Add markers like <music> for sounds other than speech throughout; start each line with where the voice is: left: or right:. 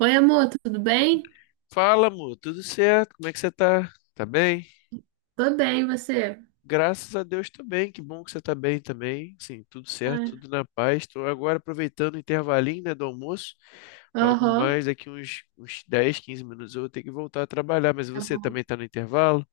right: Oi, amor, tudo bem?
left: Fala, amor, tudo certo? Como é que você tá? Tá bem?
right: Tô bem, e você?
left: Graças a Deus também, que bom que você tá bem também. Sim, tudo certo, tudo
right: Ah.
left: na paz. Estou agora aproveitando o intervalinho, né, do almoço. Logo
right: Aham.
left: mais, daqui uns 10, 15 minutos eu vou ter que voltar a trabalhar, mas
right: Tá
left: você também
right: bom.
left: tá no intervalo?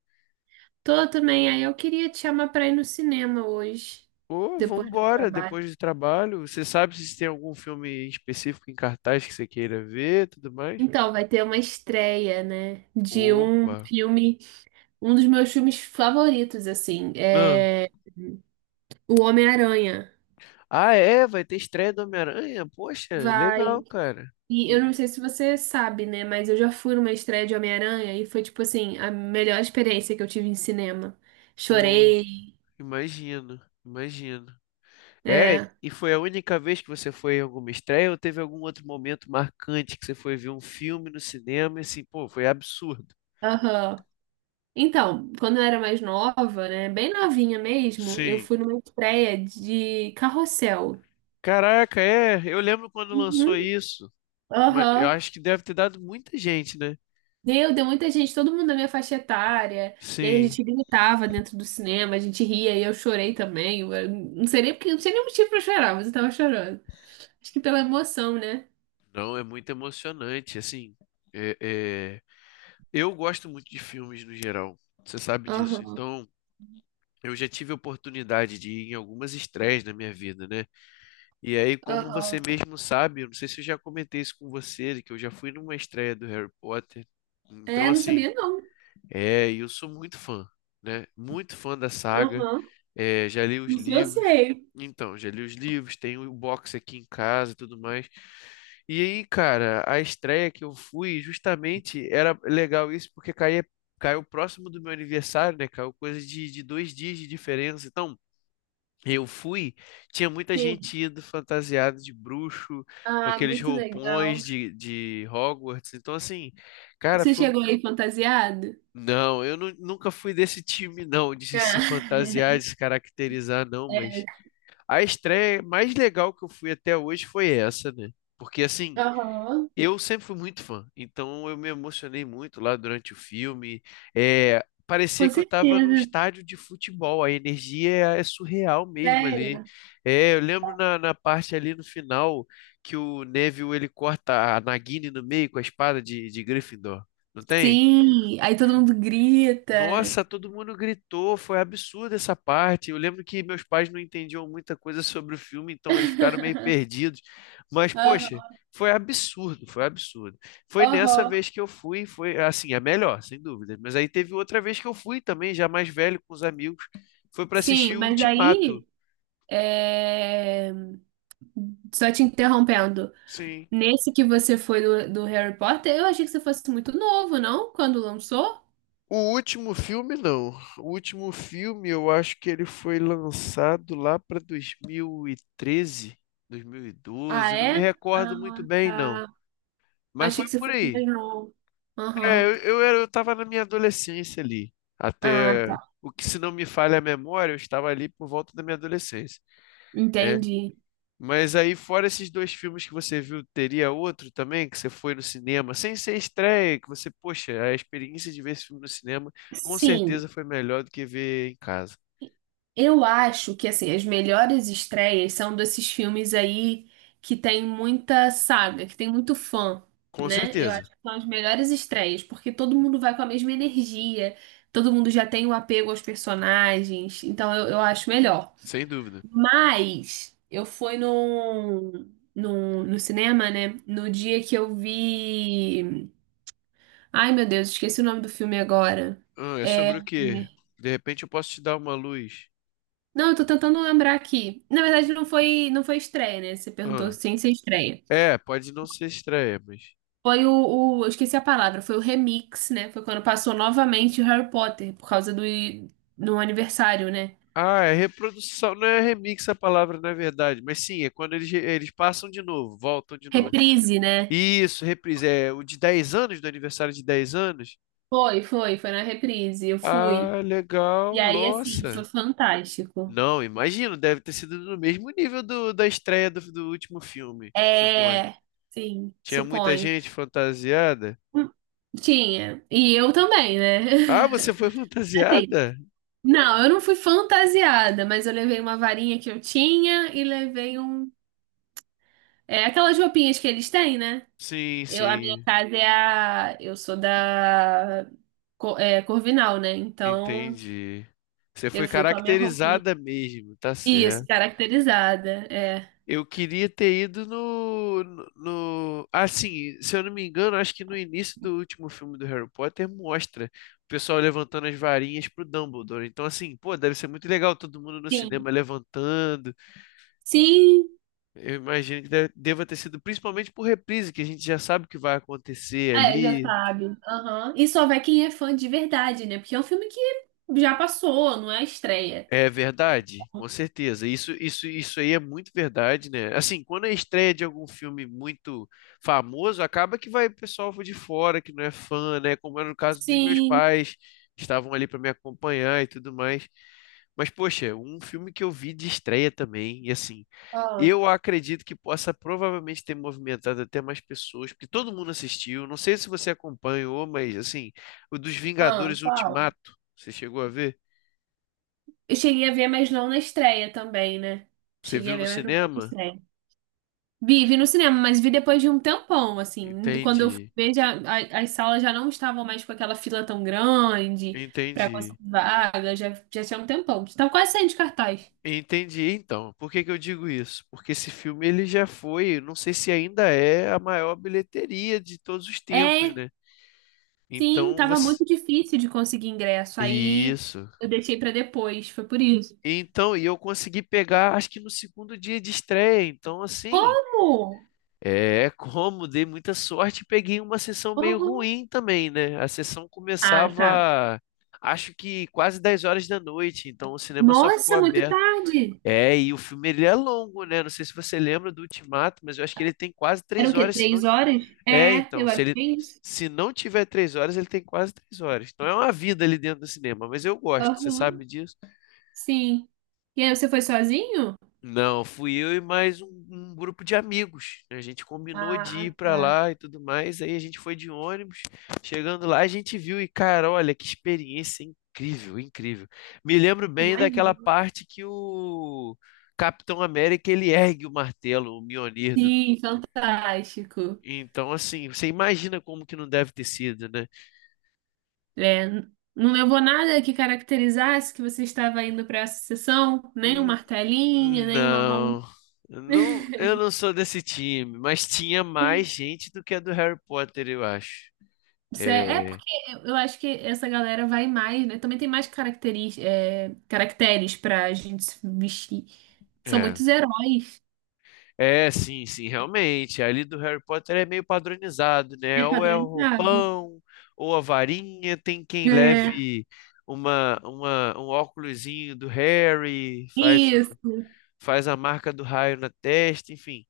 right: Tô também. Aí eu queria te chamar pra ir no cinema hoje,
left: Pô,
right: depois do
left: vambora,
right: trabalho.
left: depois do trabalho. Você sabe se tem algum filme específico em cartaz que você queira ver, tudo mais?
right: Então, vai ter uma estreia, né? De um
left: Opa.
right: filme, um dos meus filmes favoritos, assim,
left: Ah,
right: é O Homem-Aranha.
left: Ah, é, vai ter estreia do Homem-Aranha? Poxa, legal,
right: Vai.
left: cara.
right: E eu
left: E,
right: não sei se você sabe, né? Mas eu já fui numa estreia de Homem-Aranha e foi, tipo assim, a melhor experiência que eu tive em cinema.
left: pô,
right: Chorei,
left: Imagino, imagino. É,
right: é.
left: e foi a única vez que você foi em alguma estreia ou teve algum outro momento marcante que você foi ver um filme no cinema e assim, pô, foi absurdo.
right: Aham. Então, quando eu era mais nova, né, bem novinha mesmo, eu
left: Sim.
right: fui numa estreia de Carrossel.
left: Caraca, é, eu lembro quando lançou
right: Uhum.
left: isso. Eu
right: Aham.
left: acho que deve ter dado muita gente, né?
right: Meu, deu muita gente, todo mundo da minha faixa etária. E aí a
left: Sim.
right: gente gritava dentro do cinema, a gente ria e eu chorei também. Eu não sei nem porque, não sei nem o motivo pra chorar, mas eu tava chorando. Acho que pela emoção, né?
left: Não, é muito emocionante, assim. é- é, Eu gosto muito de filmes no geral, você sabe disso.
right: Aham.
left: Então, eu já tive a oportunidade de ir em algumas estreias na minha vida, né? E aí, como você
right: Aham.
left: mesmo sabe, eu não sei se eu já comentei isso com você, que eu já fui numa estreia do Harry Potter. Então,
right: É, não
left: assim,
right: sabia não.
left: é, e eu sou muito fã, né? Muito fã da saga.
right: Aham.
left: É, já li os
right: Isso eu
left: livros.
right: sei.
left: Então, já li os livros, tenho o box aqui em casa e tudo mais. E aí, cara, a estreia que eu fui, justamente, era legal isso, porque caiu próximo do meu aniversário, né? Caiu coisa de dois dias de diferença. Então, eu fui, tinha muita
right: Sim.
left: gente indo fantasiada de bruxo, com
right: Ah,
left: aqueles
right: muito legal.
left: roupões de Hogwarts. Então, assim, cara,
right: Você
left: foi.
right: chegou aí fantasiado?
left: Não, eu nunca fui desse time, não, de se fantasiar,
right: Ah.
left: de se caracterizar, não.
right: <laughs>
left: Mas a estreia mais legal que eu fui até hoje foi essa, né? Porque, assim,
right: Aham.
left: eu sempre fui muito fã, então eu me emocionei muito lá durante o filme. É, parecia
right: Com
left: que eu estava num
right: certeza.
left: estádio de futebol, a energia é surreal mesmo ali.
right: Sério?
left: É, eu lembro na parte ali no final que o Neville ele corta a Nagini no meio com a espada de Gryffindor, não tem?
right: Sim, aí todo mundo grita.
left: Nossa, todo mundo gritou, foi absurda essa parte. Eu lembro que meus pais não entendiam muita coisa sobre o filme, então eles ficaram meio
right: <laughs>
left: perdidos. Mas, poxa,
right: Aham.
left: foi absurdo, foi absurdo. Foi nessa
right: Aham.
left: vez que eu fui, foi assim, a melhor, sem dúvida. Mas aí teve outra vez que eu fui também, já mais velho, com os amigos, foi para
right: Sim,
left: assistir o
right: mas
left: Ultimato.
right: aí, é, só te interrompendo,
left: Sim.
right: nesse que você foi do Harry Potter, eu achei que você fosse muito novo, não? Quando lançou?
left: O último filme, não. O último filme, eu acho que ele foi lançado lá para 2013,
right: Ah,
left: 2012. Eu Não me
right: é?
left: recordo muito
right: Ah,
left: bem, não.
right: tá.
left: Mas
right: Achei
left: foi
right: que você
left: por
right: fosse mais
left: aí.
right: novo.
left: É,
right: Aham.
left: eu estava na minha adolescência ali.
right: Ah,
left: Até
right: tá.
left: o que, se não me falha a memória, eu estava ali por volta da minha adolescência. É,
right: Entendi.
left: mas aí, fora esses dois filmes que você viu, teria outro também que você foi no cinema, sem ser estreia, que você, poxa, a experiência de ver esse filme no cinema com
right: Sim.
left: certeza foi melhor do que ver em casa.
right: Eu acho que assim, as melhores estreias são desses filmes aí que tem muita saga, que tem muito fã,
left: Com
right: né? Eu
left: certeza,
right: acho que são as melhores estreias, porque todo mundo vai com a mesma energia, todo mundo já tem o apego aos personagens, então eu acho melhor.
left: sem dúvida.
right: Mas eu fui no cinema, né? No dia que eu vi. Ai, meu Deus, esqueci o nome do filme agora.
left: Ah, é
right: É.
left: sobre o quê? De repente eu posso te dar uma luz.
right: Não, eu tô tentando lembrar aqui. Na verdade, não foi, não foi estreia, né? Você perguntou
left: Ah,
right: sem ser estreia.
left: é, pode não ser estreia, mas.
right: Foi o, eu esqueci a palavra, foi o remix, né? Foi quando passou novamente o Harry Potter, por causa do aniversário, né?
left: Ah, é reprodução, não é remix a palavra, na verdade, mas sim, é quando eles, eles passam de novo, voltam de novo.
right: Reprise, né?
left: Isso, reprise, é o de 10 anos, do aniversário de 10 anos.
right: Foi, foi, foi na reprise. Eu fui.
left: Ah,
right: E
left: legal,
right: aí, assim, foi
left: nossa.
right: fantástico.
left: Não, imagino, deve ter sido no mesmo nível do, da estreia do, do último filme, suponho.
right: É, sim,
left: Tinha muita
right: suponho.
left: gente fantasiada.
right: Hum. Tinha. E eu também, né?
left: Ah, você foi <laughs>
right: <laughs> Assim,
left: fantasiada?
right: não, eu não fui fantasiada, mas eu levei uma varinha que eu tinha e levei um É aquelas roupinhas que eles têm, né?
left: Sim,
right: Eu, a minha
left: sim,
right: casa é a. Eu sou da Corvinal, né? Então
left: entendi. Você
right: eu
left: foi
right: fui com a minha roupinha.
left: caracterizada mesmo, tá
right: Isso,
left: certo.
right: caracterizada. É.
left: Eu queria ter ido Assim, se eu não me engano, acho que no início do último filme do Harry Potter mostra o pessoal levantando as varinhas pro Dumbledore. Então, assim, pô, deve ser muito legal todo mundo no
right: Sim.
left: cinema levantando.
right: Sim.
left: Eu imagino que deva ter sido, principalmente por reprise, que a gente já sabe o que vai acontecer
right: É, já
left: ali.
right: sabe. Aham. E só vai quem é fã de verdade, né? Porque é um filme que já passou, não é a estreia.
left: É verdade, com certeza. Isso aí é muito verdade, né? Assim, quando é estreia de algum filme muito famoso, acaba que vai pessoal de fora que não é fã, né? Como era no caso dos meus
right: Sim.
left: pais, que estavam ali para me acompanhar e tudo mais. Mas, poxa, um filme que eu vi de estreia também, e assim,
right: Ah,
left: eu acredito que possa provavelmente ter movimentado até mais pessoas, porque todo mundo assistiu. Não sei se você acompanhou, mas assim, o dos
right: ah,
left: Vingadores
right: qual?
left: Ultimato, você chegou a ver?
right: Eu cheguei a ver, mas não na estreia também, né?
left: Você
right: Cheguei a
left: viu no
right: ver, mas não foi na
left: cinema?
right: estreia. Vi, vi no cinema, mas vi depois de um tempão, assim. Quando eu fui
left: Entendi,
right: ver, já, as salas já não estavam mais com aquela fila tão grande pra
left: entendi,
right: conseguir vaga, já, já tinha um tempão. Tava quase saindo de cartaz.
left: entendi. Então, por que que eu digo isso? Porque esse filme ele já foi, não sei se ainda é a maior bilheteria de todos os tempos,
right: É,
left: né?
right: sim,
left: Então
right: tava
left: você,
right: muito difícil de conseguir ingresso, aí
left: isso.
right: eu deixei pra depois, foi por isso.
left: Então, e eu consegui pegar, acho que no segundo dia de estreia. Então, assim,
right: Como?
left: é como dei muita sorte, e peguei uma sessão meio
right: Como?
left: ruim também, né? A sessão
right: Ah, tá.
left: começava, acho que quase 10 horas da noite. Então, o cinema só ficou
right: Nossa, muito
left: aberto.
right: tarde.
left: É, e o filme ele é longo, né? Não sei se você lembra do Ultimato, mas eu acho que ele tem quase
right: Eram
left: três
right: o quê?
left: horas, se não.
right: 3 horas?
left: É,
right: É,
left: então,
right: eu
left: se
right: acho
left: ele
right: que é isso.
left: se não tiver 3 horas, ele tem quase três horas. Então é uma vida ali dentro do cinema, mas eu gosto, você
right: Aham,
left: sabe disso?
right: sim. E aí, você foi sozinho?
left: Não, fui eu e mais um grupo de amigos. A gente combinou de
right: Ah,
left: ir pra
right: tá.
left: lá e tudo mais. Aí a gente foi de ônibus. Chegando lá, a gente viu e, cara, olha que experiência incrível, incrível. Me lembro bem daquela
right: Imagino.
left: parte que o Capitão América ele ergue o martelo, o Mjolnir do...
right: Sim, fantástico.
left: Então, assim, você imagina como que não deve ter sido, né?
right: É, não levou nada que caracterizasse que você estava indo para essa sessão, nem um
left: Hum,
right: martelinho, nem uma mão.
left: Não, não,
right: <laughs>
left: eu não sou desse time, mas tinha mais gente do que a do Harry Potter, eu acho.
right: Isso É
left: É,
right: porque eu acho que essa galera vai mais, né? Também tem mais caracteres pra gente se vestir. São
left: É.
right: muitos heróis.
left: É, sim, sim, realmente. Ali do Harry Potter é meio padronizado, né?
right: É
left: Ou é o
right: padronizado.
left: roupão, ou a varinha, tem quem
right: É,
left: leve um óculosinho do Harry, faz,
right: isso.
left: faz a marca do raio na testa, enfim.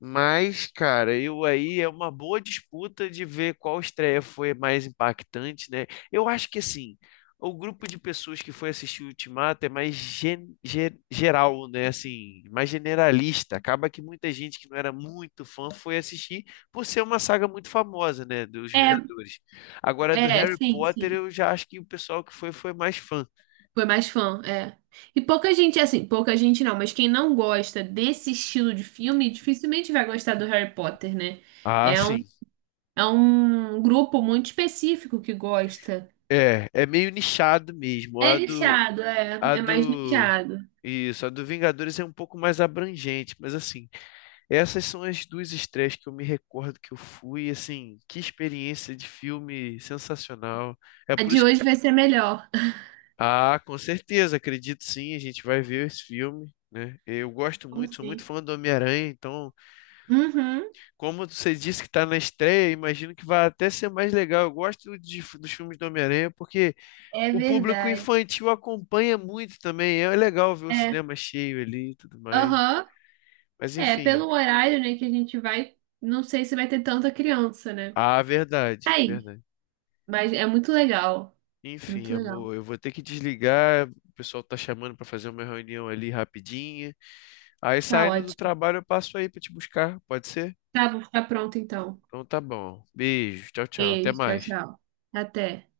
left: Mas, cara, eu aí é uma boa disputa de ver qual estreia foi mais impactante, né? Eu acho que assim, o grupo de pessoas que foi assistir o Ultimato é mais geral, né? Assim, mais generalista. Acaba que muita gente que não era muito fã foi assistir por ser uma saga muito famosa, né? Dos
right: É,
left: Vingadores. Agora, do Harry
right: sim,
left: Potter,
right: sim.
left: eu já acho que o pessoal que foi mais fã.
right: Foi mais fã, é. E pouca gente, assim, pouca gente não, mas quem não gosta desse estilo de filme dificilmente vai gostar do Harry Potter, né?
left: Ah,
right: É um,
left: sim.
right: é um grupo muito específico que gosta.
left: É, é meio nichado mesmo.
right: É nichado, é.
left: A
right: É mais
left: do
right: nichado.
left: Isso, a do Vingadores é um pouco mais abrangente, mas assim, essas são as duas estreias que eu me recordo que eu fui, assim, que experiência de filme sensacional. É
right: A
left: por
right: de
left: isso que...
right: hoje vai ser melhor.
left: Ah, com certeza, acredito sim, a gente vai ver esse filme, né? Eu gosto
right: Como
left: muito, sou muito
right: assim?
left: fã do Homem-Aranha, então,
right: Uhum,
left: como você disse que está na estreia, imagino que vai até ser mais legal. Eu gosto dos filmes do Homem-Aranha porque
right: é
left: o público
right: verdade.
left: infantil acompanha muito também, é legal ver o
right: É.
left: cinema cheio ali e tudo mais.
right: Aham.
left: Mas
right: É,
left: enfim.
right: pelo horário, né, que a gente vai, não sei se vai ter tanta criança, né?
left: Ah, verdade,
right: Aí,
left: verdade.
right: mas é muito legal.
left: Enfim,
right: Muito legal.
left: amor, eu vou ter que desligar. O pessoal tá chamando pra fazer uma reunião ali rapidinha. Aí
right: Tá
left: saindo do
right: ótimo.
left: trabalho eu passo aí pra te buscar, pode ser?
right: Tá, vou ficar pronto então.
left: Então tá bom. Beijo, tchau, tchau. Até
right: Beijo, tchau,
left: mais.
right: tchau. Até.